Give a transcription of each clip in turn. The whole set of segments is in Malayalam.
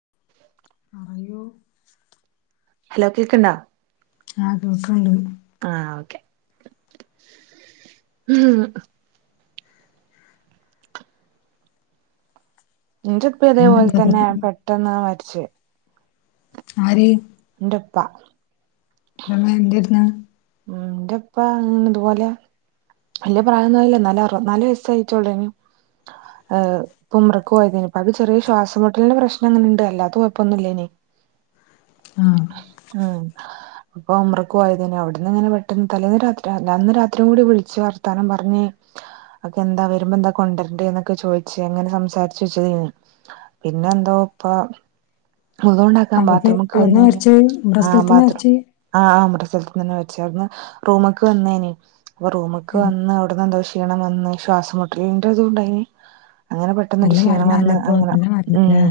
അ [inaudible] പറയൂ ഹലോ കേക്ക്ണ്ടാ ആഹ് കേൾക്ക്ണ്ട് ആഹ് ഓക്കെ ഇന്റെപ്പി അതേപോലെ പിന്നെന്താ തന്നെ പ്രത്യേക പെട്ടെന്നാ മരിച്ചേ ആര് ന്റപ്പ ന്റമ്മേ എന്തെര്ന്ന് ന്റെപ്പ ഇത്പോലെ വല്യ പ്രായം ഒന്നുംആയില്ല ന്നാലും അറുവത് നാല് വയസ്സയിറ്റോള്ളയ്നി പ്പ ഉംറക്ക് പോയതേയ്നി പ്പാക്ക് ചെറിയ ശ്വാസം മുട്ടലിന്റെ പ്രശ്നങ്ങനെണ്ട് അല്ലാത്ത കൊഴപ്പൊന്നും ഇല്ലേയ്നി ആഹ് ആഹ് അപ്പൊ ഉംറക്ക് പോയതയ്നി അവിടെ- ന്ന്ങ്ങനെ പെട്ടെന്ന് തലേന്ന് രാത്രി അന്ന് രാത്രിംകൂടി വിളിച്ച് വർത്താനം പറഞ് അൻക്കെന്താ വരുമ്പോ എന്താ കൊണ്ടുരണ്ടേ ന്നൊക്കെ ചോയ്ച്ച് അങ്ങനെ സംസാരിച്ചു വെച്ചതേയ്നി പിന്നെ എന്തോ ഇപ്പ വുളുണ്ടാ- ക്കാൻ അവിടുന്ന് ബാത്റൂമ്ക്ക് അവിടുന്ന് വന്നയിനി വരച്ച് ഇവിടെ ആഹ് സ്ഥലത്തുന്ന് ബാത്ത്റൂം വരച്ച് ആഹ് ആഹ് ഉംറ സ്ഥലത്ത് വെച്ച് അവ്ട്ന്ന് റൂമ്ക്ക് വന്നേനി റൂമ്ക്ക് വന്ന് അവ്ട്ന്ന് എന്തോ ക്ഷീണം വന്ന് ശ്വാസംമുട്ടലിന്റെതും ണ്ടായിനി അങ്ങനെ പെട്ടന്ന് ഒര് നല്ല ക്ഷീണം വന്ന് മരണല്ലപ്പൊ അങ്ങനെ നല്ല ഉം മരണല്ലേ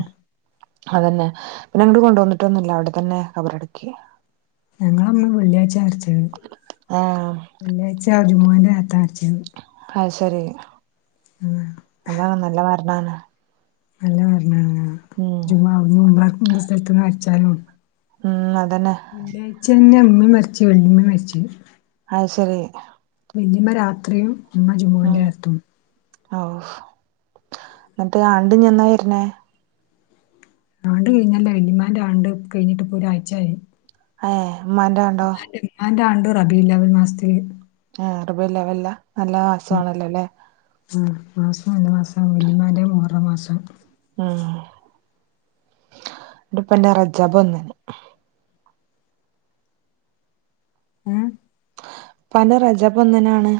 അതന്നെ പിന്നെ ഇങ്ങോട്ട് കൊണ്ട് വന്നിട്ടൊന്നുല്ല അവിടെ തന്നെ ഖബറടക്കി ഞങ്ങളമ്മ വെള്ളിയാഴ്ചയ മരിച്ചഹ് ആഹ് വെള്ളിയാഴ്ച ജുമഅന്റെ നേരത്ത മരിച്ചഹ് അഹ് ശരി ആഹ് അതാണ് നല്ല മരണാണ് നല്ല മരണ ആണ് ആഹ് ഉം ജുമുഅ അവിടുന്ന് ഉംറക്ക് മുമ്പ് സ്ഥലത്ത്ന്ന് മര്ച്ചാലും ഉം അതന്നെ വെള്ളിയാഴ്ചന്നെ മ്മീം മരിച്ച് വെല്ലിമ്മീം മര്ച്ച് അഹ് ശരി വല്ലിമ്മ രാത്രിം ഉമ്മ ജുമുന്റെ നേരത്തും ഓഹ് ന്നട്ട് ആണ്ട്ഞ്ഞെന്നാ വരുന്നേ ആണ്ട് കയ്ഞ്ഞല്ലോ വല്ലിമ്മാന്റെ ആണ്ട് കയ്ഞ്ഞ്ട്ട് പ്പൊ ഒരാഴയ്ച്ചായി ഏഹ് മ്മാന്റെ ആണ്ടോ മ്മാന്റെ ആണ്ട് റബിഉൽ അവ്വൽ മാസത്തില് ആഹ് റബീഉൽ അവ്വല്ലാ നല്ല മാസാണല്ലോ ല്ലേ ആ മാസം നല്ല മാസം വല്ലിമ്മാന്റെ മുഹ റ മാസം ഉം ന്റെ പ്പന്റെ റജബ് ഒന്നിന് ഉം ഇപ്പാന്റെ റജബ് ഒന്നിനാണ്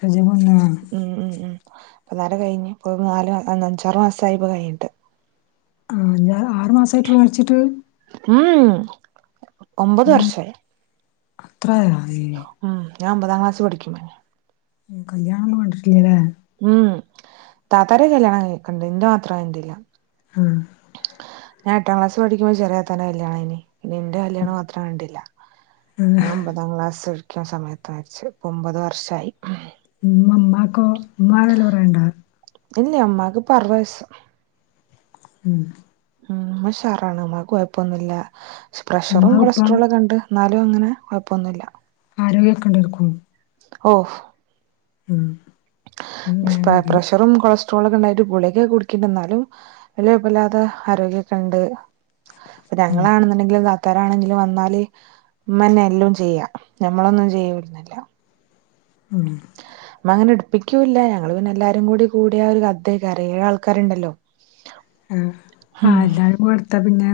റജബ് ഒന്നിനോ ഉം ഉം ഉം ഇപ്പന്നാരെ കഴിഞ് ഇപ്പോ നാല് അന്ന് അഞ്ചാറ് മാസായിപ്പ കഴിഞ്ഞിട്ട് ആഹ് അഞ്ചാറ് ആറ് മാസായിട്ടുളളൂ മരിച്ചിട്ട് ഉംഹും ഒമ്പത് വർഷായി അത്രയാേ ഉം ഞാൻ ഒമ്പതാം ക്ലാസി പഠിക്കുമ്പോയ്നി കല്യാണൊന്നും കണ്ടിട്ടില്ലലേ ഉംഹും താത്താരക്കെ കല്യാണം കഴ് ക്കണ്ട് ഇന്റെ മാത്രം കണ്ടില്ല ആഹ് ഞാൻ എട്ടാം ക്ലാസ് പഠിക്കുമ്പോ ചെറേ താത്താന്റെ കല്യാണം കഴിഞ്ഞി പിന്നെ ഇന്റെ കല്യാണം മാത്രം കണ്ടില്ല ഞാൻ ആഹ് ഒമ്പ ത്താംക്ലാസ്സ് പഠിക്ക്ണ സമയത്താ മര്ച്ചെ ഇപ്പ ഒമ്പത് വർഷായി ഇമ്മ മ്മാക്കോ ഇമ്മാക്ക് നല്ല പ്രായണ്ടാ ഇല്ലാ ഇമ്മാക്ക്പ്പ അർവ്വയ്സ്സ് ഉം ഉം ഇമ്മ ഉഷാറാണ് ഇമ്മാക്ക് കൊഴപ്പൊന്നുല്ല പ്രഷറും ഉമ്മാക്കിപ്പം കൊളസ്ട്രോളൊക്കെ ഇണ്ട് ഇന്നാലും അങ്ങനെ കൊഴപ്പൊന്നുല്ല ആരോഗ്യെക്കെ ഇണ്ടെര്‌ക്കും ഓഹ് ഉം പഷ് അത്ണ്ടായാ മതി പ്രെഷറും കൊളസ് ളൊക്കെ ഇണ്ടായിട്ട് ഗുളികക്കെ കുടിക്കിണ്ട് ഇന്നാലും വല്ല്യ ഒയ്പ്പല്ലാതെ ആരോഗ്യക്കെഇണ്ട് ഉം ഞങ്ങളാണ്ന്ന്ണ്ടെങ്കിലും താ ത്തരാണെങ്കിലും വന്നാല് ഇമ്മന്നെ എല്ലോം ചെയ്യാ ഞമ്മളൊന്നും ചെയ്യാെ ന്നില്ല ഉം ഇമ്മ അങ്ങനെ ഇട്പ്പിക്കൂല്ല ഞങ്ങള് പിന്നെ എല്ലാരും കൂടി കൂട്യാ ഒരു കഥേ ക്കാരം ഏഴാ ആൾക്കാര്ണ്ടല്ലോ ആഹ് ആഹ് എല്ലാരും കൊട്ത്താപിന്നെ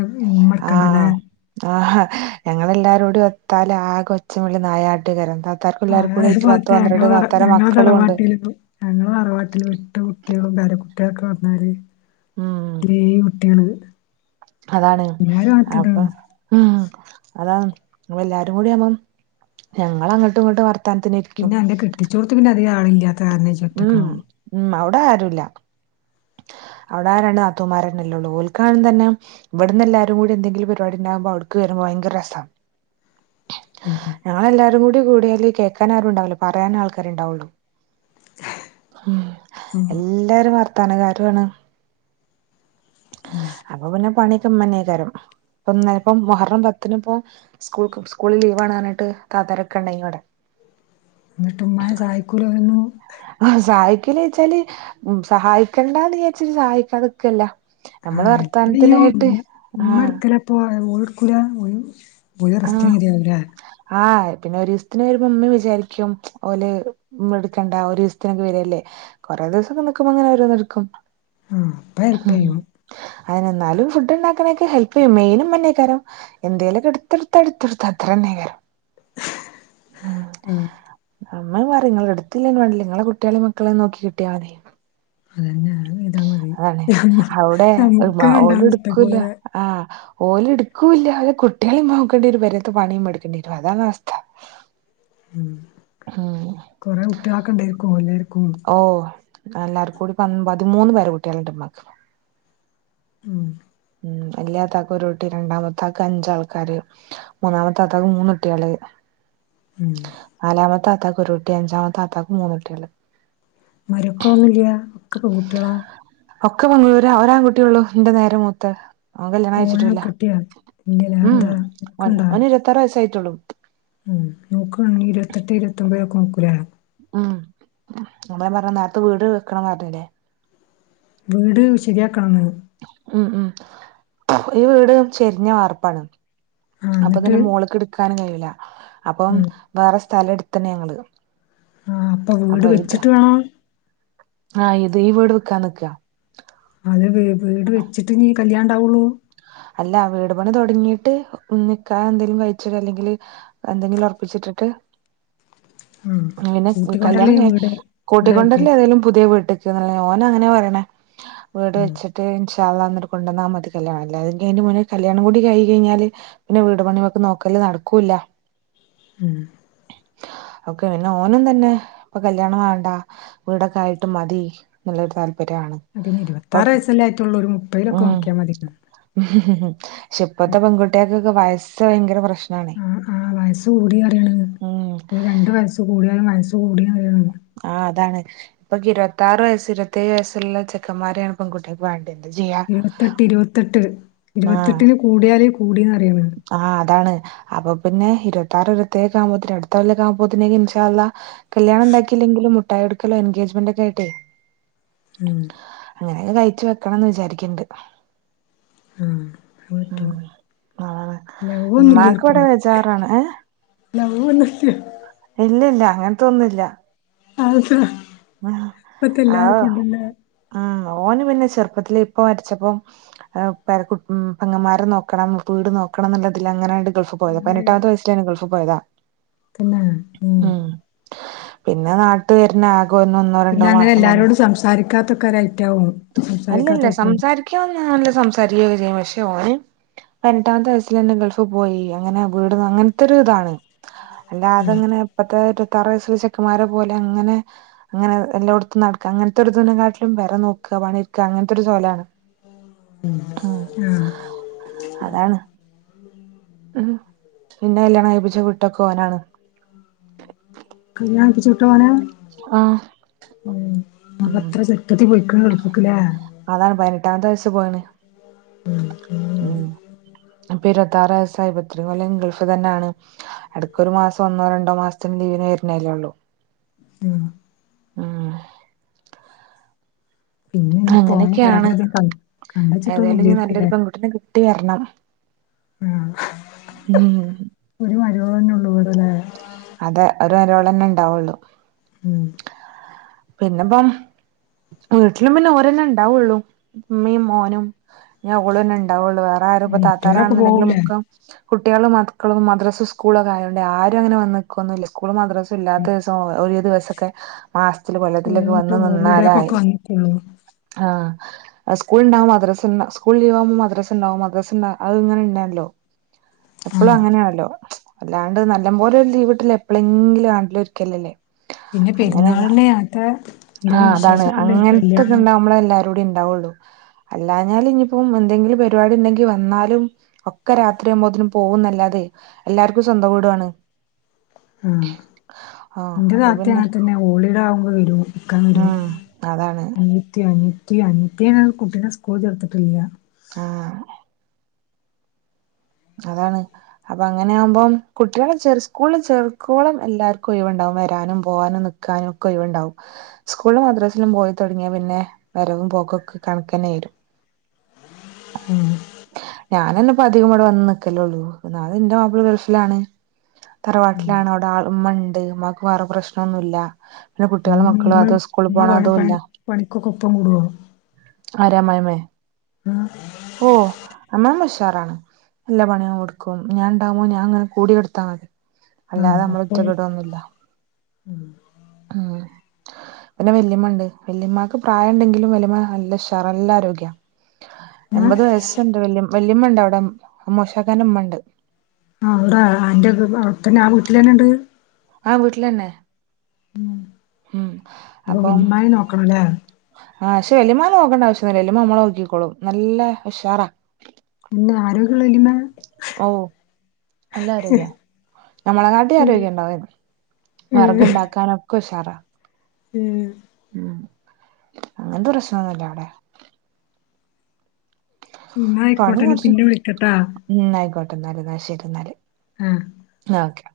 ആഹ് ആഹാ ഞങ്ങെല്ലാരോടിം ഒത്താല് ആകെ ഒച്ചിം പുളിം നായാട്ടൊയ്കാരം ത്ത ആഹ് [unintelligible] നങ്ങള മക്കളും ഉണ്ട് തറവാട്ടയില് ന്നു ഞങ്ങളെ തറവാട്ടില് വിട്ട കുട്ട്യാളും പേര കുട്ട്യാകളൊക്കെ വന്നാല് ഉം ഇത്രീം കു ട്ട്യാണത് അതാണ് അപ്പ ഉം അതാണ് ഞങ്ങളഎല്ലാരും കൂടി ആവുമ്പം ഞങ്ങള് അങ്ങോട്ടും ഇങ്ങോട്ടും വർ പിന്നെ അന്റെ കെട്ടിച്ചോട്ത്ത് പിന്നെ അധികാളില്ല ഉംഹും ഉം അവിടെ ആരുല്ല അവ്ടെ ആരണ്ട് നത്തൂമാരനല്ലേ ഒള്ളൂ ഓൽക്കാണുംതന്നെ ഇവട്ന്ന് എല്ലാരും കൂടി എന്തെങ്കിലും പരിപാടിണ്ടാകുമ്പോ അവ്ട്ക്ക് വരുമ്പോ ഭയങ്ക രസാ ഉം ഞങ്ങളെല്ലാരും കൂടി കൂട്യാല് കേക്കാനാരുണ്ടാവൂല പറയാനാ ആൾക്കാര് ഇണ്ടാവൊള്ളു ഉം എല്ലാരും വർത്താനക്കാരോണ് ഉം അപ്പ പിന്നെ പണിക്കെ ഇമ്മന്നെക്കാരം ഇപ്പ ഇന്നേപ്പം മൊഹറം പത്തിനും പോ സ്കൂൾക്ക് സ്കൂള് ലീവാണാർഞ്ഞ്ട്ട് താത്താരൊക്കെ ഇണ്ടെയ്നി ഇവടെ ഇങ്ങട്ട് ഉമ്മാനെ സഹായിക്കൂലെ ഓലൊന്നും ആഹ് സഹായിക്കല് വെച്ചാല് സഹായിക്കണ്ടാന്ന് വിചാരിച്ചിട്ട് സഹായിക്കാതെ നിക്കല്ല നമ്മള് ആഹ്‌ വർത്താനത്തിലായിട്ട് [unintelligible] ഇമ്മ ആഹ് ഇട്ക്കലാ ഇപ്പോഴും ഓള് ഇട്ക്കൂല ഓല് റെസ്റ്റ് ആഹ് [unintelligible] ലേ ആഹ് പിന്നെ ഒരു ദിവസത്തിന് വരുമ്പം ഇമ്മിം വിചാരിക്ക്യും ഓല് ഇമ്മ എട്ക്കണ്ട ഒരു ദിവസത്തിനൊക്കെ വരല്ലേ കോറേ ദിവസൊക്കെ നിൽക്കുമ്പോ ഇങ്ങനെ ഓരോന്ന് എട്ക്കും ആഹ്‌ ഉം അതന്നെ ഇന്നാലും ഫുഡ് ഉണ്ടാക്കാനൊക്കെ ഹെൽപ്പ് ചെയ്യും മെയിന് ഇമ്മ തന്നേ ആയിക്കാരം എന്തേലു ഒക്കെ എടുത്ത് കൊടുത്താൽ ഇടുത്തോടത്ത് അത്ര തന്നെയ്ക്കാരം ആഹ്‌ അമ്മ ഇങ്ങനെ പറയും ഇങ്ങള് ഇ ഇട്ത്തില്ലേങ്കിലും വേണ്ടില്ല ഇങ്ങളെ കുട്ട്യാളീം മക്കളീം നോക്കി കിട്ടിയാ മതി അതന്നെ അത് ചെയ്താ മതി അതാണ് അമ്മക്ക് ഉണ്ടാവും ഇഷ്ടം പോലെ ആഹ്‌ ഓല് ഇട്ക്കൂല്ല അവരെ കുട്ട്യേളീം നോക്കേണ്ടി വരും പെരേത്തെ പണിം എടുക്കേണ്ടി വരും അതാണ് അവസ്ഥ ഉം ആഹ് കൊറേ കുട്ട്യേള് ഒക്കെ ഉണ്ടായിരിക്കും എല്ലാര്ക്കും ഓഹ്‌ എല്ലാവർക്കും കൂടി പൻ പതിമൂന്ന് പേരകുട്ട്യാള് ണ്ട് ഇമ്മാക്ക് ഉം ഉം വല്ല്യ താത്താക്ക് ഒരുകുട്ടി രണ്ടാമത്തെ ആൾക്ക് അഞ്ചാൾക്കാര് മൂന്നാമത്തെ താത്താക്ക് മൂന്നുട്ട്യാള് ഉം നാലാമത്തെ താത്താക്ക് ഒരു കുട്ടി അഞ്ചാമത്തെ താത്താക്കും മൂന്നു കുട്ട്യാള് മരൊക്കളൊന്നും ഇല്ല്യ ഒക്കെ പെൺ കുട്ട്യാളാ ഒക്കെ പെൺ കു ഒരാ ഒരാൺ കുട്ട്യേള്ളു എന്റെ നേരെ മൂത്തത് ഓൻ കല്യാണം ഓനെ കഴിച്ചിട്ടുല്ല കെട്ടിയാ ഇല്ലല്ല ഉം അതെന്താ ഉം ഒൻ നോക്കണ്ടാ ഓന് ഇരുപത്താറ് വയസ്സായിട്ടൊള്ളൂ ഉം നോക്കണം ഇരുപത്തെട്ട് ഇരുപത്തൊമ്പതിലൊക്കെ നോക്കൂലെ ഉം അതാ പറഞ്ഞെ നേരത്തെ വീട് വെക്കണം പർഞ്ഞില്ലേ വീട് ശരിയാക്കണെന്ന് ഉം ഉം ഈ വീട് ചെരിഞ്ഞ വാർപ്പാണ് ആ അപ്പൊ എന്നിട്ട് തന്നെ മോള്ക്ക് ഇടുക്കാനും കഴിയൂല അപ്പം ഉം വേറെ സ്ഥലം ഇട്ത്ത്ണ് ഞങ്ങള് ആഹ്‌ അപ്പൊ വീട് വെച്ചിട്ട് വേണം ആഹ് ഇത് ഈ വീട് വിൽക്കാൻ നിക്കാ അത് വീ വീട് വെച്ചിട്ടെ ഇനി ഈ കല്യാണണ്ടാവുള്ളു അല്ല വീട് പണി തുടങ്ങിട്ട് നിക്കാഹ്‌ എന്തേലും കഴിച്ചിടാ അല്ലെങ്കില് എന്തെങ്കിലും ഉറപ്പിച്ച് ഇട്ടിട്ട് ഉം അങ്ങനേ കല്യാണം കൂട്ടിക്കൊണ്ടല്ലേ ഈ കഴിഞ്ഞ് വീട് കൂട്ടി കൊണ്ട്‌ വീടായിട്ട് വരല് ഏതായാലും പുതിയ വീട്ട് [unintelligible] ഓന് അങ്ങനെ പറയണേ വീട് ഉം വെച്ചിട്ട് ഇന്ഷാ അല്ലാഹ് ഇന്നട്ട് കൊണ്ടന്നാ മതി കല്യാണം അല്ലാതെ അയ്‌ന്റെ മുന്നേ കല്യാണം കൂടി കഴി കഴിഞ്ഞാല് പിന്നെ വീട് പണിമ്മക്ക് നോക്കല് നടക്കൂല്ല ഉം ഓക്കെ പിന്നെ ഓനും തന്നെ ഇപ്പൊ കല്യാണം വാണ്ട വീടൊക്കെ ആയിട്ട് മതി ഇന്ന്ള്ളോരു താല്പര്യാണ് അപ്പ ഇനി ഇരുപത്താറ് വയസ്സല്ലേ ആയിട്ടോള്ളു ഒരു മുപ്പതിലൊക്കെ ഉം നോക്ക്യാ മതിന്നാ പക്ഷെ ഇപ്പത്തെ പെൺകുട്ട്യേക്കൊക്കെ വയസ് ഭയങ്കര പ്രശ് ആഹ്‌ ആഹ്‌ വയസ് കൂടി പറിയണ് ഉം ഒരു രണ്ട് വയസ്സ് കൂടിയാലും വയസ്സ് കൂടി പറിയണ് ആഹ്‌ അതാണ് ഇപ്പൊ ഇരുപത്താറ് വയസ്സ് ഇരുപത്തേഴ് വയസ്സ് ഉള്ള ചെക്കൻ മാരേണ് പെൺകുട്ട്യാക്ക് വാണ്ടീയെന്തും ചെയ്യാ ഇരുപത്തെട്ട് ഇരുപത്തെട്ട് ഇരുപത്തെട്ട്ല് കൂടിയാല് കൂടീന്നറിയാണ് ആഹ്‌ അതാണ് അപ്പൊ പിന്നെ ഇരുപത്താറ് ഇരുപത്തേയ് ഒക്കെ ആവുമ്പോത്ത് അടുത്ത കെല്ലക്കെ ആവുമ്പോത്തിന് ഇൻശാഅല്ലാഹ്‌ കല്യാണം ഇണ്ടാക്കിയില്ലെങ്കിലും മുട്ടായോട്ക്കലും എൻഗേജ്മെന്റ് ഒക്കായിട്ടെ ഉം അങ്ങനെക്കെ കഴിച്ച് വെക്കണംന്ന് വിചാരിക്ക്ണ്ട് ആഹ് ഉം അഹ്പറ്റും അതാണ് ലൗ ഒന്നും ഇല്ല്യ ഇമ്മാക്ക് ഇവിടെ ഓര്ക്കൊന്നും ബേജാറാണ് ഏ ലൗ ഒന്നുല്ല്യ ഇല്ല്യല്ല്യ അങ്ങൻത്തൊന്നുല്യ [unintelligible] ഉം ഇപ്പത്തെ അയ് എല്ലാർക്കും ഉണ്ടല്ലേ ഉം ഓന് പിന്നെ ചെർപ്പത്തില് ഇപ്പ മര്ച്ചപ്പൊ. അഹ് പേരക്കുട്ടി ഉം പെങ്ങന്മാരെ നോക്കണം വീട് നോക്കണം എന്ന്ള്ളതിലങ്ങനാണ്ട് ഗൾഫ് പോയത അങ്ങനൊരു പതിനെട്ടാമത്തെ വയസ്സിലന്നെ ഗൾഫ് പോയതാ ഉം. പിന്നെ നാട്ട് വെര്നെ ആകെ ഒന്ന് ഒന്നൊ പിന്നെ അങ്ങനെ എല്ലാരോടും സംസാരിക്കാത്തക്കെ ഒര് ഐറ്റാ ഓൻ അല്ലല്ല സംസാരിക്ക ഓൻ നല്ല സംസാരിക്കയെക്കെ ചെയ്യും പക്ഷേ ഓന്. പതിനെട്ടാമത്തെ വയസ്സിലന്നെ ഗൾഫ് പോയി അങ്ങനെ വീട് നോ അങ്ങൻത്ത ഒര് ഇതാണ്. അല്ലാതെ ഇങ്ങനെ ഇപ്പത്തെ ഇരവത്താറ് വയസ്സ്ള്ളെ ചെക്കന്മാരെ പോലെ അങ്ങനെ അങ്ങനെ എല്ലോട്ത്തും നടക്ക അങ്ങൻത്തൊര് ഇത് നെ കാട്ടിലും പെര നോക്കാ പണിട്ക്കാ അങ്ങൻത്തൊരു സൊയ്ലാണ്. ഉം ആഹ് അതാണ്. ഉം ഇന്നെ കല്ല്യാണം കയ്പ്പിച്ച് വിട്ടൊക്കെ ഓനാണ്. കല്യാണം കഴിപ്പിച്ച് വിട്ടത് ഓനാ? ആഹ് ഉം ഉം അപ്പെത്ര ചെർപ്പത്തി പോയിക്ക്ണ് ഗൾഫ്ക്ക് ലേ? അതാണ് പതിനെട്ടാമത്തെ വയസ്സ് പോയീണ്. ഉം ഇപ്പൊ ഇരുവത്താറ് വയസ്സായ് ഇപ്പത്രിം കൊല്ലം ഗൾഫ് തന്നാണ്. എടക്കൊരു മാസം ഒന്നോ രണ്ടോ മാസത്തിന് ലീവിന് വെര്നല്ലേ ഒള്ളു. ഉം. പിന്നെ ഇനിയിപ്പോ ഓനെ അങ്ങനെക്കെയാണ് വേറെതേം ക കണ്ടച്ചിട്ടൊന്നും ഏതായാലും ഇഞ്ഞി ഇല്ലേര്ക്കുലേ നല്ലൊരു പെൺകുട്ടിനെ കിട്ടി വെര്ണം. ഉം ഒരു മരോളെന്നെ ഒള്ളു ഇവടലെ? അതെ ഒര് മരോളെന്നെ ഇണ്ടാവൊള്ളൂ. ഉം. പിന്നെപ്പം വീട്ട്ലും പിന്നെ ഓരന്നെ ഇണ്ടാവൊള്ളു ഇമ്മീം മോനും. പിന്നെ ഓളും തന്നെണ്ടാവൊള്ളൂ വേറെ ആരും ഇപ്പം ആഹ് മറ്റോലൊക്കെ താത്താരാണ്ന്ന് ഇണ്ടെങ്കിലും പോവൂലേ ഒക്കെ കുട്ട്യാളും മക്കളും മദ്രസും സ്കൂളൊക്കെ ആയോണ്ടെയ് ആരും അങ്ങനെ വന്ന് നിക്കൊന്നുംല്ലാ സ്കൂളും മദ്രാസും ഇല്ലാത്ത ദിവസ് തോ ഒര് ദിവസൊക്കെ മാസത്തില് കൊല്ലത്തിലൊക്കെ സ്കൂള്ട്ട് വന്ന് നിന്നാലായി. ഹോളിഡേക്കൊക്കെ വന്ന്ക്കുള്ളൂ ആഹ്. ആഹ് സ്കൂൾണ്ടവുമ്പം മദ്രസ്ണ്ടാവും സ്ക്കുള് ലീവാകുമ്പോ മദ്രസ്ണ്ടാവും മദ്രസ്ണ്ടാ അത്ങ്ങനെ ഇണ്ടല്ലോ എപ്പളും ആഹ് അങ്ങനേണല്ലോ എല്ലാണ്ട് നല്ല പോലെ ഒര് ലീവ് കിട്ടല് എപ്പളെങ്കിലും ആണ്ടിലൊര്ക്കലല്ലേ? പിന്നെ അങ്ങനെക്കെ പെരുന്നാളിന് അത്ത എന്തേലും ആഹ് അതാണ് വിശേഷൊക്കെ ഉണ്ടേൽ അങ്ങൻത്തെക്കെ കല്യാണം ഇണ്ടാവുമ്പളെ എല്ലാരൂടി ഇണ്ടാവൊള്ളു. അല്ലാഞ്ഞാല് ഇഞ്ഞിപ്പൊ എന്തെങ്കിലും പരിപാടിണ്ടെങ്കി വന്നാലും ഒക്കെ രാത്രിയാവുമ്പോത്തിന് പോവുംന്നല്ലാതെ എല്ലാർക്കും സ്വന്തം വീടുവാണ്. ആഹ് ആഹ് ഇന്റെ അപ്പൊ താത്തിം പിന്നെ അങ്ങൻ തന്നെയാ ഹോളിഡേ ആവുമ്പം വെരും. ക്കാൻ വെരും ഉം അതാണ് അൻയത്തി അൻയത്തി അൻയത്തിയാ കുട്ടിനെ സ്കൂൾ ചേർത്തിട്ടില്ലാ. ആഹ്. അതാണ്. അപ്പങ്ങനെയാവുമ്പം കുട്ട്യാളെ ചെർ സ്കൂള്ൽ ചേർക്കോളും എല്ലാര്ക്കും ഒഴിവ്ണ്ടാവും വെരാനും പോവാനും നിക്ക് ക്കാനൊക്കെ ഒയിവ്ണ്ടാവും. സ്കൂളിലും മദ്രസ്സിലും പോയി തൊടങ്ങിയാ പിന്നെ വരവും പോക്കോക്കെ കണക്കന്നെരും. ആഹ് ഞാനന്നെപ്പധികം ഇവടെ വന്ന് നിക്കലൊള്ളൂ ഒന്നാത് ഇന്റെ മാപ്പ്ളാ ഗൾഫിലാണ്. ഉം തറവാട്ടിലാണ് അവ്ടെ ആള് ഉമ്മണ്ട് ഉമ്മാക്ക് വേറെ പ്രശ്നോന്നുല്ലാ. പിന്നെ കുട്ട്യാളു മക്കളു അതുസ് ഉമ്മ പണി പണ് പണിക്കൊക്കെ ഒപ്പം കൂടുവോ? ആരാ അമ്മായ് അമ്മേ? ആഹ് ഓഹ് അമ്മായമ്മ ഉഷാറാണ് എല്ലാ പണിയും എട്ക്കും ഞാൻണ്ടാവുമ്പോ ഞാൻങ്ങനെ കൂടിയൊടുത്താ മതി അല്ലാതെ ആഹ് നമ്മളെ അപ്പൊ ഒറ്റക്കിടുവൊന്നുല്ലാ ഉം പിന്നെ വെല്ല്യുമ്മണ്ട് വെല്ല്യുമ്മാക്ക് പ്രായണ്ടെങ്കിലും വല്ല്യുമ്മ നല്ല ഉഷാറാ നല്ലാരോഗ്യാ. ഏ എൺപത് വയസ്സ്ണ്ട് വെല്ല്യും വെല്ല്യുമ്മണ്ടവടെ അം അമ്മോശാക്കാൻ്റ ഉമ്മണ്ട് ആഹ് ഇണ്ടാ അന്റെക്കെ അവിടെത്തന്നെ ആഹ് വീട്ടിലന്നെ ഇണ്ട് ആഹ് വീട്ടിലെന്നെ അപ്പൊ അപ്പം വെല്ല്യുമ്മാനേം നോക്കണല്ലേ? ആഹ് പക്ഷെ വെല്ല്യുമ്മാനെ നോക്കണ്ട ആവശ്യൊന്നുല്ലാ വെല്ല്യുമ്മ നമ്മളെ നോക്കിക്കോളും നല്ല ഉഷാറാ ന്നെ ആരോഗ്യള്ള വെല്ല്യുമ്മേ ഓഹ് നല്ല ആരോഗ്യാ ഞമ്മളെ കാട്ടി ഉം ആരോഗ്യണ്ടാവയിന് ഉം വെറക്ണ്ടാക്കാനൊക്കെ ഉഷാറാ ഉം ഉം അങ്ങനത്തെ പ്രശ്നോന്നുല്ലാ അവടെ ഇന്നായിക്കോട്ടെ പണി ഇനി കുറച്ച് പിന്നെ വിളിക്കട്ടാ ഉം ഇന്നായിക്കോട്ടെ ഇന്നാല് ഇന്നാ ശരിന്നാല് ആ ആഹ് ഓക്കെ